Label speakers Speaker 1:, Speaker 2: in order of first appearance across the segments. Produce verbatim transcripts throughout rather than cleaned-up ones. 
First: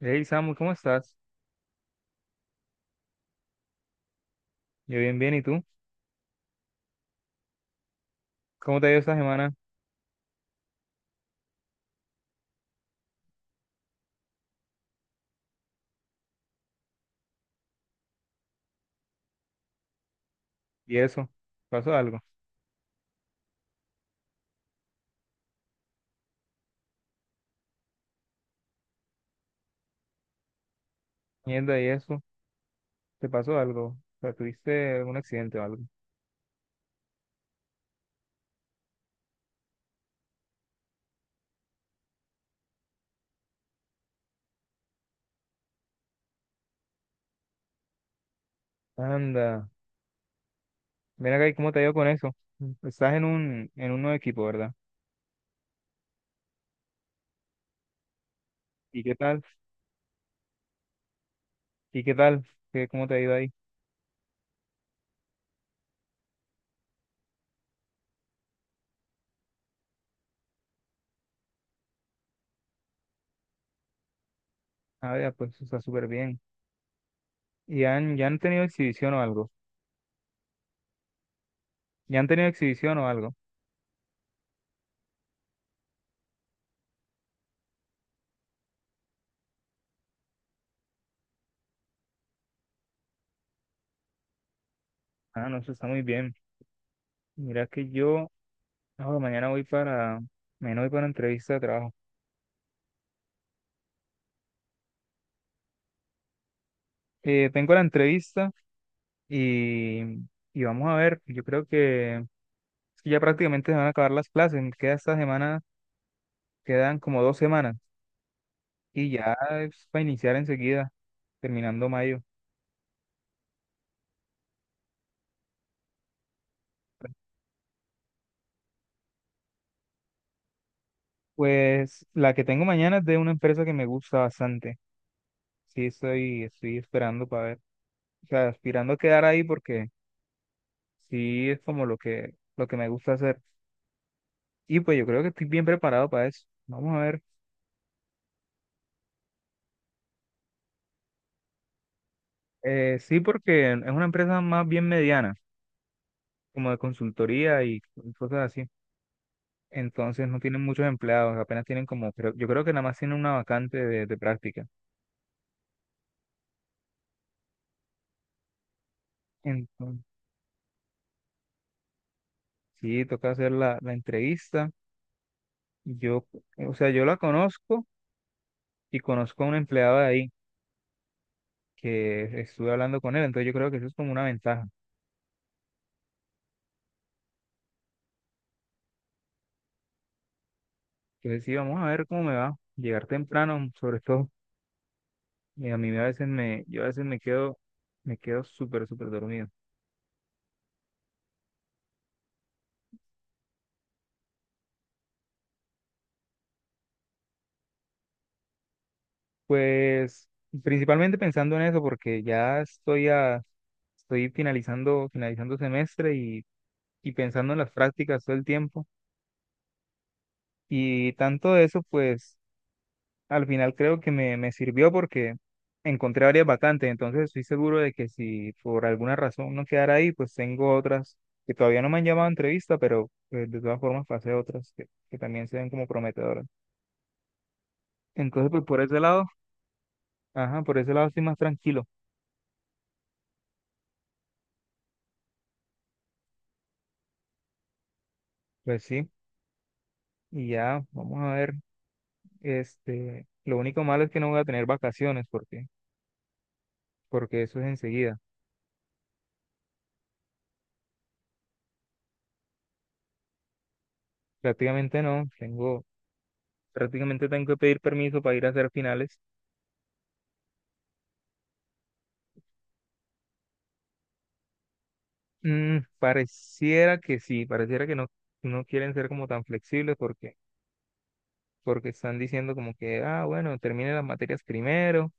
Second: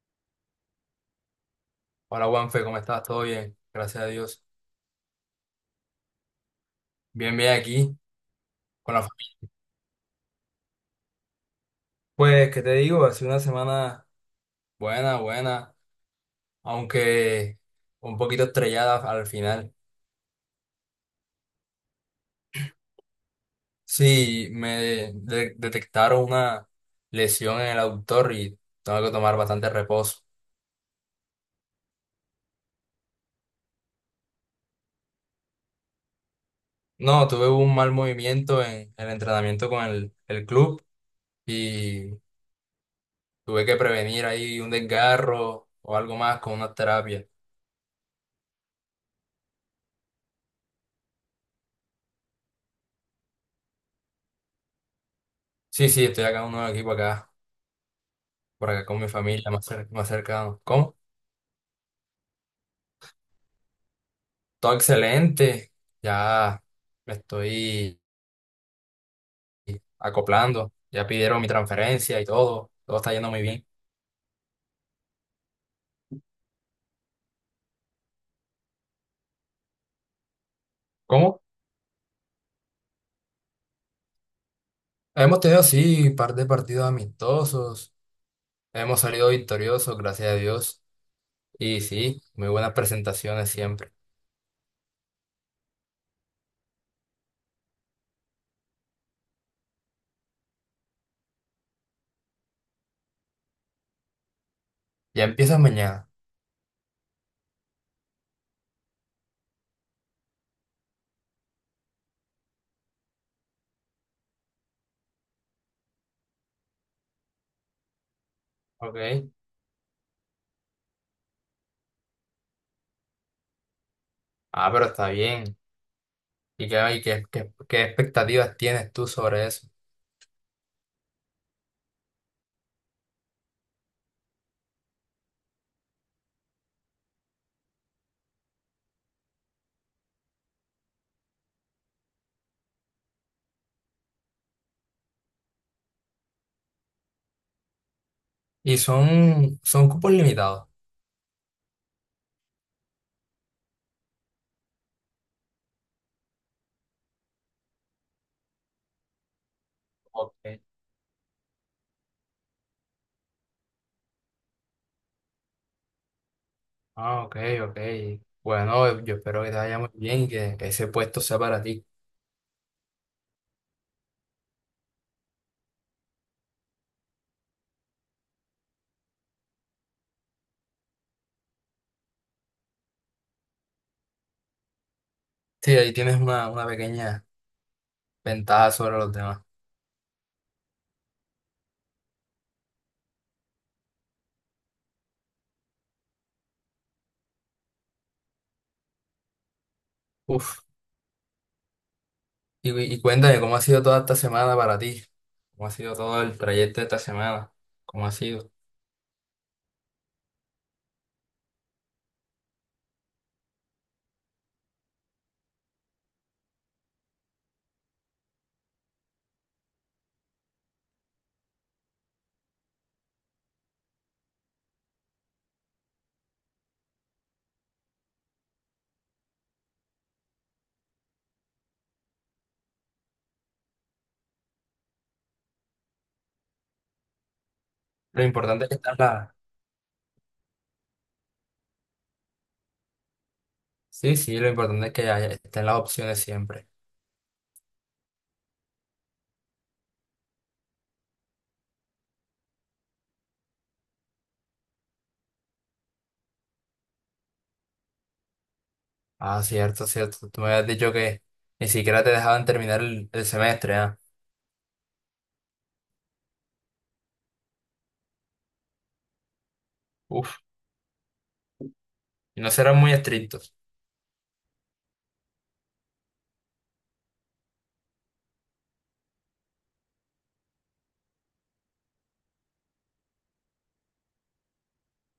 Speaker 1: Hey Samu, ¿cómo estás?
Speaker 2: Hola Juanfe, ¿cómo estás? ¿Todo bien? Gracias a Dios.
Speaker 1: Yo bien, bien, ¿y tú?
Speaker 2: Bien, bien aquí
Speaker 1: ¿Cómo te ha
Speaker 2: con
Speaker 1: ido
Speaker 2: la
Speaker 1: esta
Speaker 2: familia.
Speaker 1: semana?
Speaker 2: Pues, ¿qué te digo? Ha sido una semana buena, buena, aunque un poquito estrellada al final.
Speaker 1: ¿Y eso? ¿Pasó algo?
Speaker 2: Sí, me de- detectaron una lesión en el aductor y tengo que tomar bastante reposo.
Speaker 1: Mierda, ¿y eso? ¿Te pasó algo? O sea, ¿tuviste algún accidente o algo?
Speaker 2: No, tuve un mal movimiento en el entrenamiento con el, el club y tuve que prevenir ahí un desgarro o algo más con una terapia.
Speaker 1: Anda, mira acá, ¿y cómo te ha ido con eso? Estás en un, en un nuevo equipo, ¿verdad?
Speaker 2: Sí, sí, estoy acá en un nuevo equipo acá, por acá con
Speaker 1: ¿Y
Speaker 2: mi
Speaker 1: qué tal?
Speaker 2: familia, más, cer- más cercano. ¿Cómo?
Speaker 1: ¿Y qué tal? ¿Qué, cómo te ha ido ahí?
Speaker 2: Todo excelente, ya me estoy acoplando, ya pidieron mi transferencia y todo, todo está yendo muy bien.
Speaker 1: Ah, ya, pues está súper bien. ¿Y han, ya han tenido exhibición o algo?
Speaker 2: ¿Cómo?
Speaker 1: ¿Ya han tenido exhibición o algo?
Speaker 2: Hemos tenido, sí, par de partidos amistosos, hemos salido victoriosos, gracias a Dios, y sí, muy buenas presentaciones siempre.
Speaker 1: Ah, no, eso está muy bien. Mira que yo, ah, mañana voy para, mañana voy para una entrevista de trabajo.
Speaker 2: Ya empiezas mañana,
Speaker 1: Eh, tengo la entrevista. Y, y vamos a ver, yo creo que, es que ya prácticamente se van a acabar las clases, me queda esta semana, quedan como dos semanas y
Speaker 2: ¿ok?
Speaker 1: ya es para iniciar enseguida, terminando mayo.
Speaker 2: Ah, pero está bien. ¿Y qué, y qué, qué, qué expectativas tienes tú sobre eso?
Speaker 1: Pues la que tengo mañana es de una empresa que me gusta bastante. Sí, estoy, estoy esperando para ver, o sea, aspirando a quedar ahí porque sí es como lo que, lo que me gusta hacer. Y pues yo creo que estoy bien preparado para eso. Vamos a ver.
Speaker 2: Y son, son cupos limitados.
Speaker 1: Eh, sí, porque es una empresa más bien mediana, como de consultoría y cosas así. Entonces no
Speaker 2: Ok.
Speaker 1: tienen muchos empleados, apenas tienen como, creo- yo creo que nada más tienen una vacante de, de práctica.
Speaker 2: Ah, ok, ok. Bueno, yo espero que te vaya muy
Speaker 1: Entonces,
Speaker 2: bien y que ese puesto sea para ti.
Speaker 1: sí, toca hacer la, la entrevista. Yo, o sea, yo la conozco y conozco a un empleado de ahí que estuve hablando con él, entonces yo creo que eso es como una ventaja.
Speaker 2: Sí, ahí tienes una, una pequeña ventaja sobre los demás.
Speaker 1: Entonces sí, vamos a ver cómo me va. Llegar temprano, sobre todo, y a mí a veces me, yo a veces me quedo, me quedo súper, súper dormido.
Speaker 2: Uf, y, y cuéntame, ¿cómo ha sido toda esta semana para ti? ¿Cómo ha sido todo el trayecto de esta semana? ¿Cómo ha sido?
Speaker 1: Pues principalmente pensando en eso, porque ya estoy a, estoy finalizando, finalizando semestre y pensando en las prácticas todo el tiempo. Y tanto de eso, pues al final creo que me, me sirvió porque encontré varias vacantes, entonces estoy seguro de que si por alguna razón no quedara ahí, pues tengo otras que todavía no me han llamado a entrevista, pero pues, de todas formas pasé otras que, que también se ven como prometedoras.
Speaker 2: Lo
Speaker 1: Entonces, pues
Speaker 2: importante es que
Speaker 1: por
Speaker 2: están
Speaker 1: ese lado,
Speaker 2: las...
Speaker 1: ajá, por ese lado estoy más tranquilo.
Speaker 2: Sí, sí, lo importante es que haya- estén las opciones siempre.
Speaker 1: Pues sí, y ya, vamos a ver, este, lo único malo es que no voy a tener vacaciones porque, porque eso es enseguida.
Speaker 2: Ah, cierto, cierto. Tú me habías dicho que ni siquiera te dejaban terminar el, el semestre, ¿ah?
Speaker 1: Prácticamente no, tengo. Prácticamente tengo que pedir permiso para ir a hacer finales.
Speaker 2: Uf, y no serán muy estrictos.
Speaker 1: Mm, pareciera que sí, pareciera que no, no quieren ser como tan flexibles porque, porque están diciendo como que, ah, bueno, termine las materias primero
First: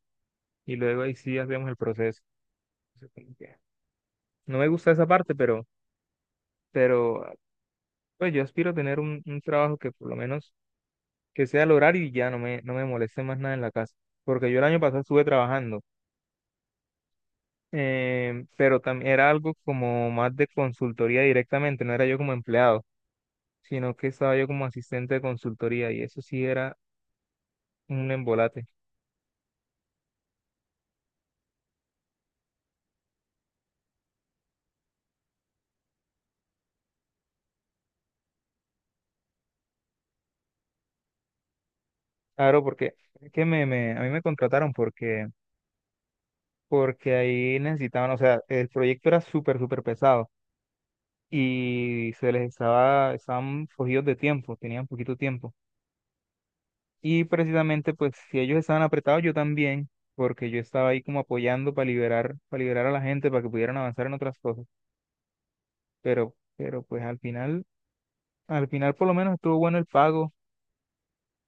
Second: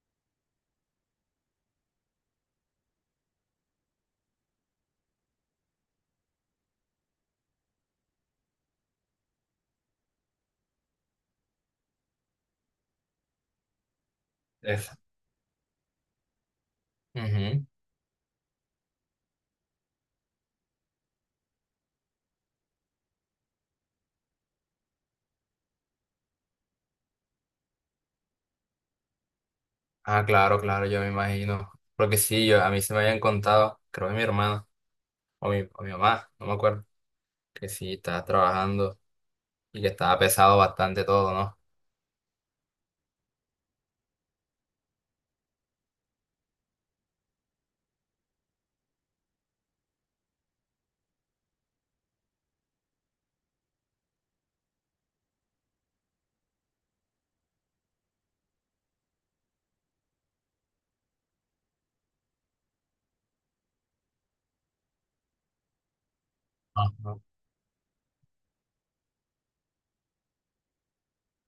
Speaker 1: y luego ahí sí hacemos el proceso. Entonces, como que no me gusta esa parte, pero, pero pues yo aspiro a tener un, un trabajo que por lo menos que sea al horario y ya no me, no me moleste más nada en la casa. Porque yo el año
Speaker 2: Eso.
Speaker 1: pasado estuve trabajando, eh, pero también era algo como más de consultoría directamente, no era yo como empleado, sino que estaba yo como asistente de consultoría y eso sí era un embolate.
Speaker 2: Ah, claro, claro, yo me imagino. Porque sí, yo, a mí se me habían contado, creo que mi hermana o mi, o mi mamá, no me acuerdo, que sí, estaba trabajando y que estaba pesado bastante todo, ¿no?
Speaker 1: Claro, porque es que me, me- a mí me contrataron porque, porque ahí necesitaban, o sea, el proyecto era súper, súper pesado y se les estaba, estaban cogidos de tiempo, tenían poquito tiempo. Y precisamente, pues, si ellos estaban apretados, yo también, porque yo estaba ahí como apoyando para liberar, para liberar a la gente, para que pudieran avanzar en otras cosas. Pero, pero pues
Speaker 2: Ajá.
Speaker 1: al final, al final por lo menos estuvo bueno el pago.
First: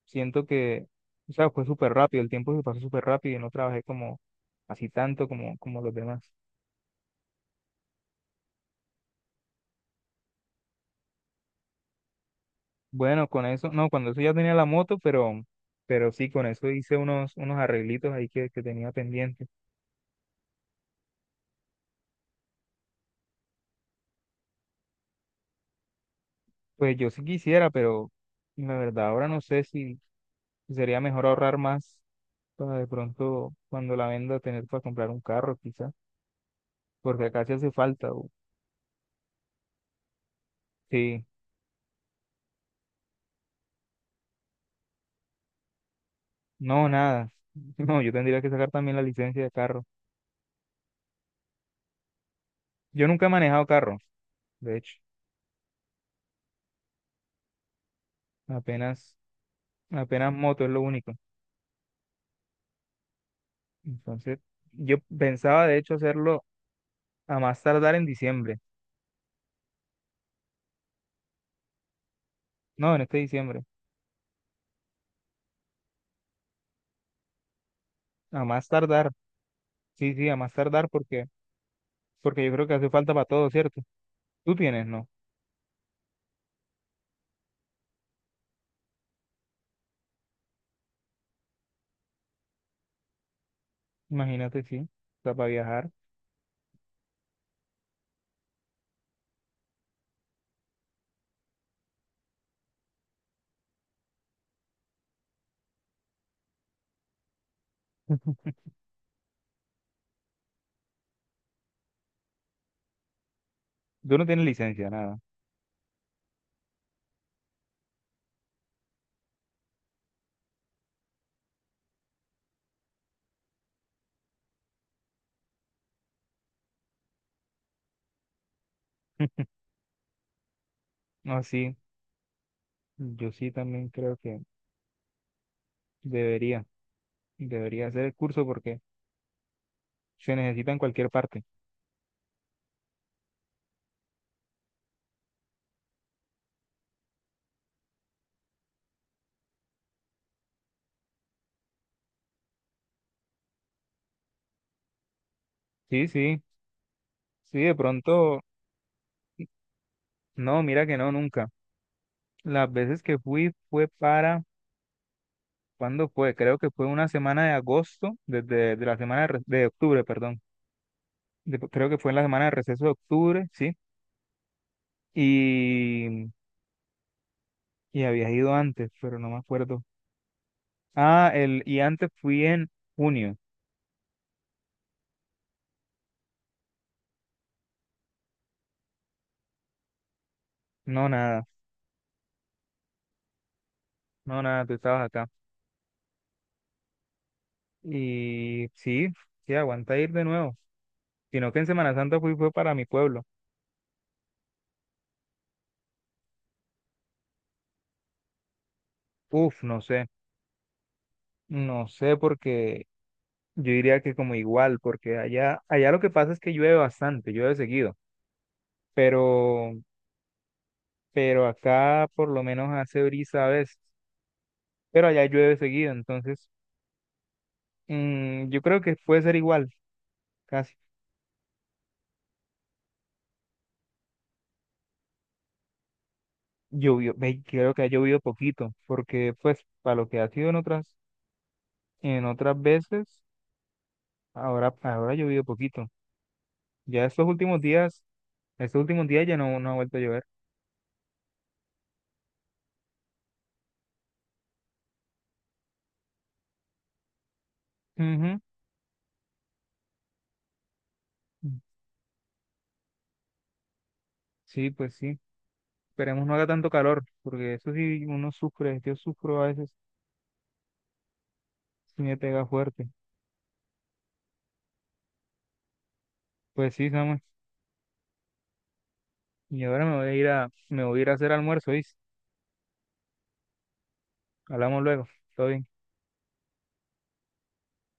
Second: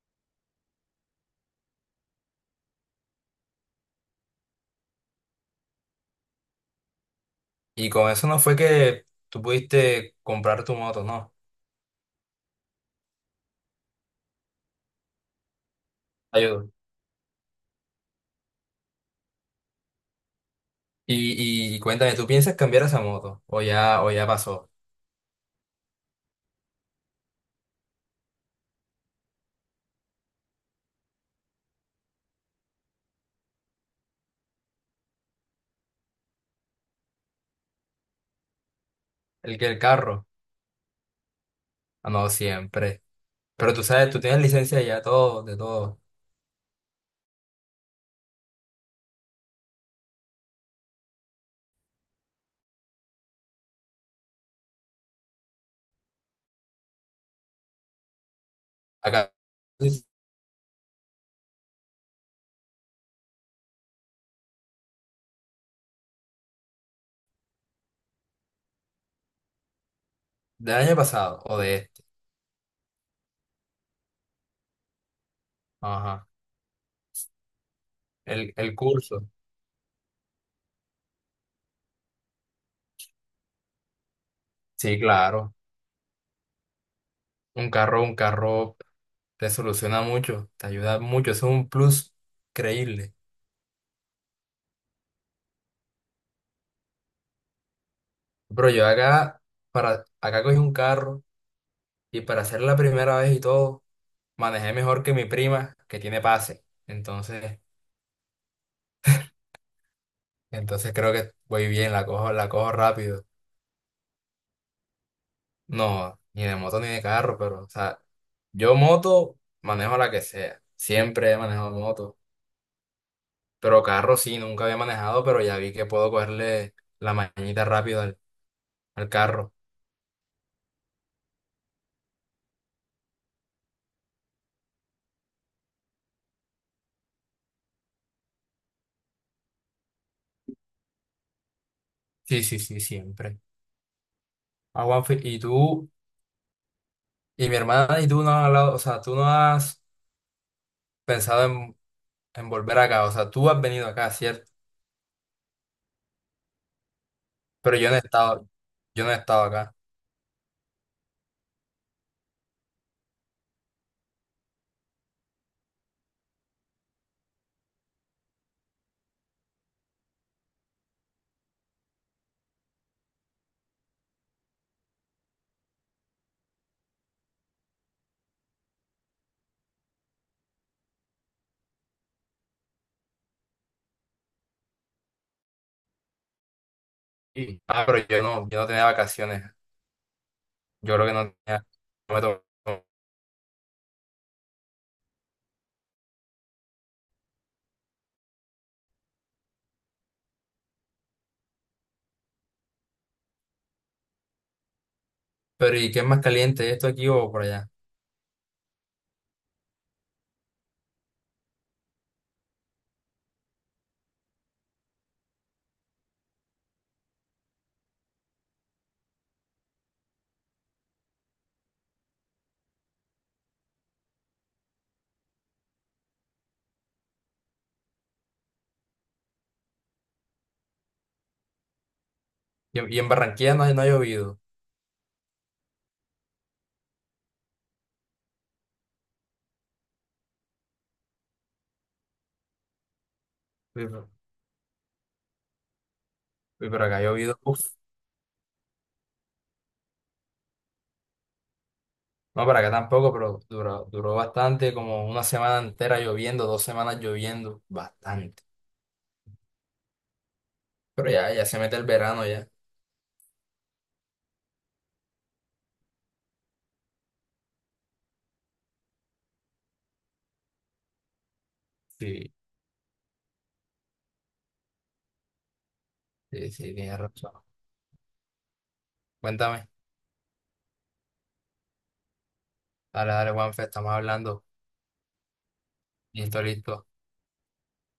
Speaker 1: Siento que, o sea, fue súper rápido, el tiempo se pasó súper rápido y no trabajé como así tanto como, como los demás.
Speaker 2: Y con eso no fue que tú pudiste comprar tu moto, ¿no?
Speaker 1: Bueno, con eso, no, cuando eso ya tenía la moto, pero, pero sí, con eso
Speaker 2: Ayudo.
Speaker 1: hice unos, unos arreglitos ahí que, que tenía pendiente.
Speaker 2: Y, y, y cuéntame, ¿tú piensas cambiar esa moto? ¿O ya, o ya pasó?
Speaker 1: Pues yo sí quisiera, pero la verdad ahora no sé si si sería mejor ahorrar más para de pronto cuando la venda tener para comprar un carro, quizá, porque acá sí hace falta. O-
Speaker 2: ¿El que el carro?
Speaker 1: sí,
Speaker 2: Ah, no, siempre. Pero tú sabes, tú tienes licencia ya todo, de todo.
Speaker 1: no, nada. No, yo tendría que sacar también la licencia de carro. Yo nunca he manejado carro, de hecho. Apenas,
Speaker 2: Acá, del
Speaker 1: Apenas moto es lo único. Entonces, yo pensaba de hecho hacerlo a más tardar en diciembre.
Speaker 2: año pasado o de este.
Speaker 1: No, en este diciembre.
Speaker 2: Ajá.
Speaker 1: A
Speaker 2: El,
Speaker 1: más
Speaker 2: el
Speaker 1: tardar.
Speaker 2: curso.
Speaker 1: Sí, sí, a más tardar porque, porque yo creo que hace falta para todo, ¿cierto? Tú tienes,
Speaker 2: Sí,
Speaker 1: ¿no?
Speaker 2: claro. Un carro, un carro te soluciona mucho, te ayuda mucho, eso es un plus creíble.
Speaker 1: Imagínate, sí. O sea, para viajar.
Speaker 2: Pero yo acá, para, acá cogí un carro y para hacer la primera vez y todo, manejé mejor que mi prima que tiene pase. Entonces, entonces creo que voy bien, la cojo, la cojo rápido.
Speaker 1: Tú no tienes licencia, nada.
Speaker 2: No, ni de moto ni de carro, pero, o sea, yo moto manejo la que sea. Siempre he manejado moto. Pero carro sí, nunca había manejado, pero ya vi que puedo cogerle la mañita rápido al al carro.
Speaker 1: No, sí. Yo sí también creo que debería, debería hacer el curso porque se necesita en cualquier parte.
Speaker 2: Sí, sí, sí, siempre. Ah, Juanfe, y tú, y mi hermana y tú no han hablado, o sea, tú no has pensado en, en volver acá, o sea, tú has venido acá, ¿cierto?
Speaker 1: Sí, sí. Sí, de
Speaker 2: Pero yo no he
Speaker 1: pronto,
Speaker 2: estado, yo no he estado acá.
Speaker 1: no, mira que no, nunca. Las veces que fui fue para... ¿Cuándo fue? Creo que fue una semana de agosto, desde de la semana de, re- de octubre, perdón. De- creo que fue en la semana de receso de octubre, sí. Y, y había ido antes, pero no me acuerdo. Ah, el, y antes fui en junio.
Speaker 2: Sí. Ah, pero yo no, yo no tenía vacaciones. Yo
Speaker 1: No,
Speaker 2: creo que no
Speaker 1: nada,
Speaker 2: tenía, no me tocó.
Speaker 1: no, nada, tú estabas acá. Y sí, sí, aguanta ir de nuevo. Sino que en Semana Santa fui fue para mi pueblo.
Speaker 2: Pero ¿y qué es más caliente, esto aquí o por allá?
Speaker 1: Uf, no sé, no sé porque yo diría que como igual, porque allá, allá lo que pasa es que llueve bastante, llueve seguido, pero pero acá por lo menos hace brisa a veces, pero allá llueve seguido, entonces mm, yo creo que puede ser igual, casi.
Speaker 2: Y, y en Barranquilla no, no ha llovido.
Speaker 1: Llovió, ve, creo que ha llovido poquito, porque pues para lo que ha sido en otras, en otras veces,
Speaker 2: Uy, pero
Speaker 1: ahora, ahora ha llovido poquito.
Speaker 2: uy, pero acá ha
Speaker 1: Ya estos
Speaker 2: llovido, uf.
Speaker 1: últimos días, estos últimos días ya no, no ha vuelto a llover.
Speaker 2: No, para acá tampoco, pero duró, duró bastante, como una semana entera lloviendo, dos semanas lloviendo,
Speaker 1: Ujú.
Speaker 2: bastante. Pero ya, ya se mete el verano ya.
Speaker 1: Sí, pues sí. Esperemos no haga tanto calor, porque eso sí uno sufre, yo sufro a veces si me
Speaker 2: Sí,
Speaker 1: pega fuerte.
Speaker 2: sí, sí,
Speaker 1: Pues sí,
Speaker 2: tienes
Speaker 1: Samuel.
Speaker 2: razón.
Speaker 1: Y
Speaker 2: Cuéntame.
Speaker 1: ahora me voy a ir a, me voy a ir a hacer almuerzo, ¿oíste?
Speaker 2: Dale, dale, Juanfe, estamos hablando.
Speaker 1: Hablamos luego. Todo bien.
Speaker 2: Listo, listo.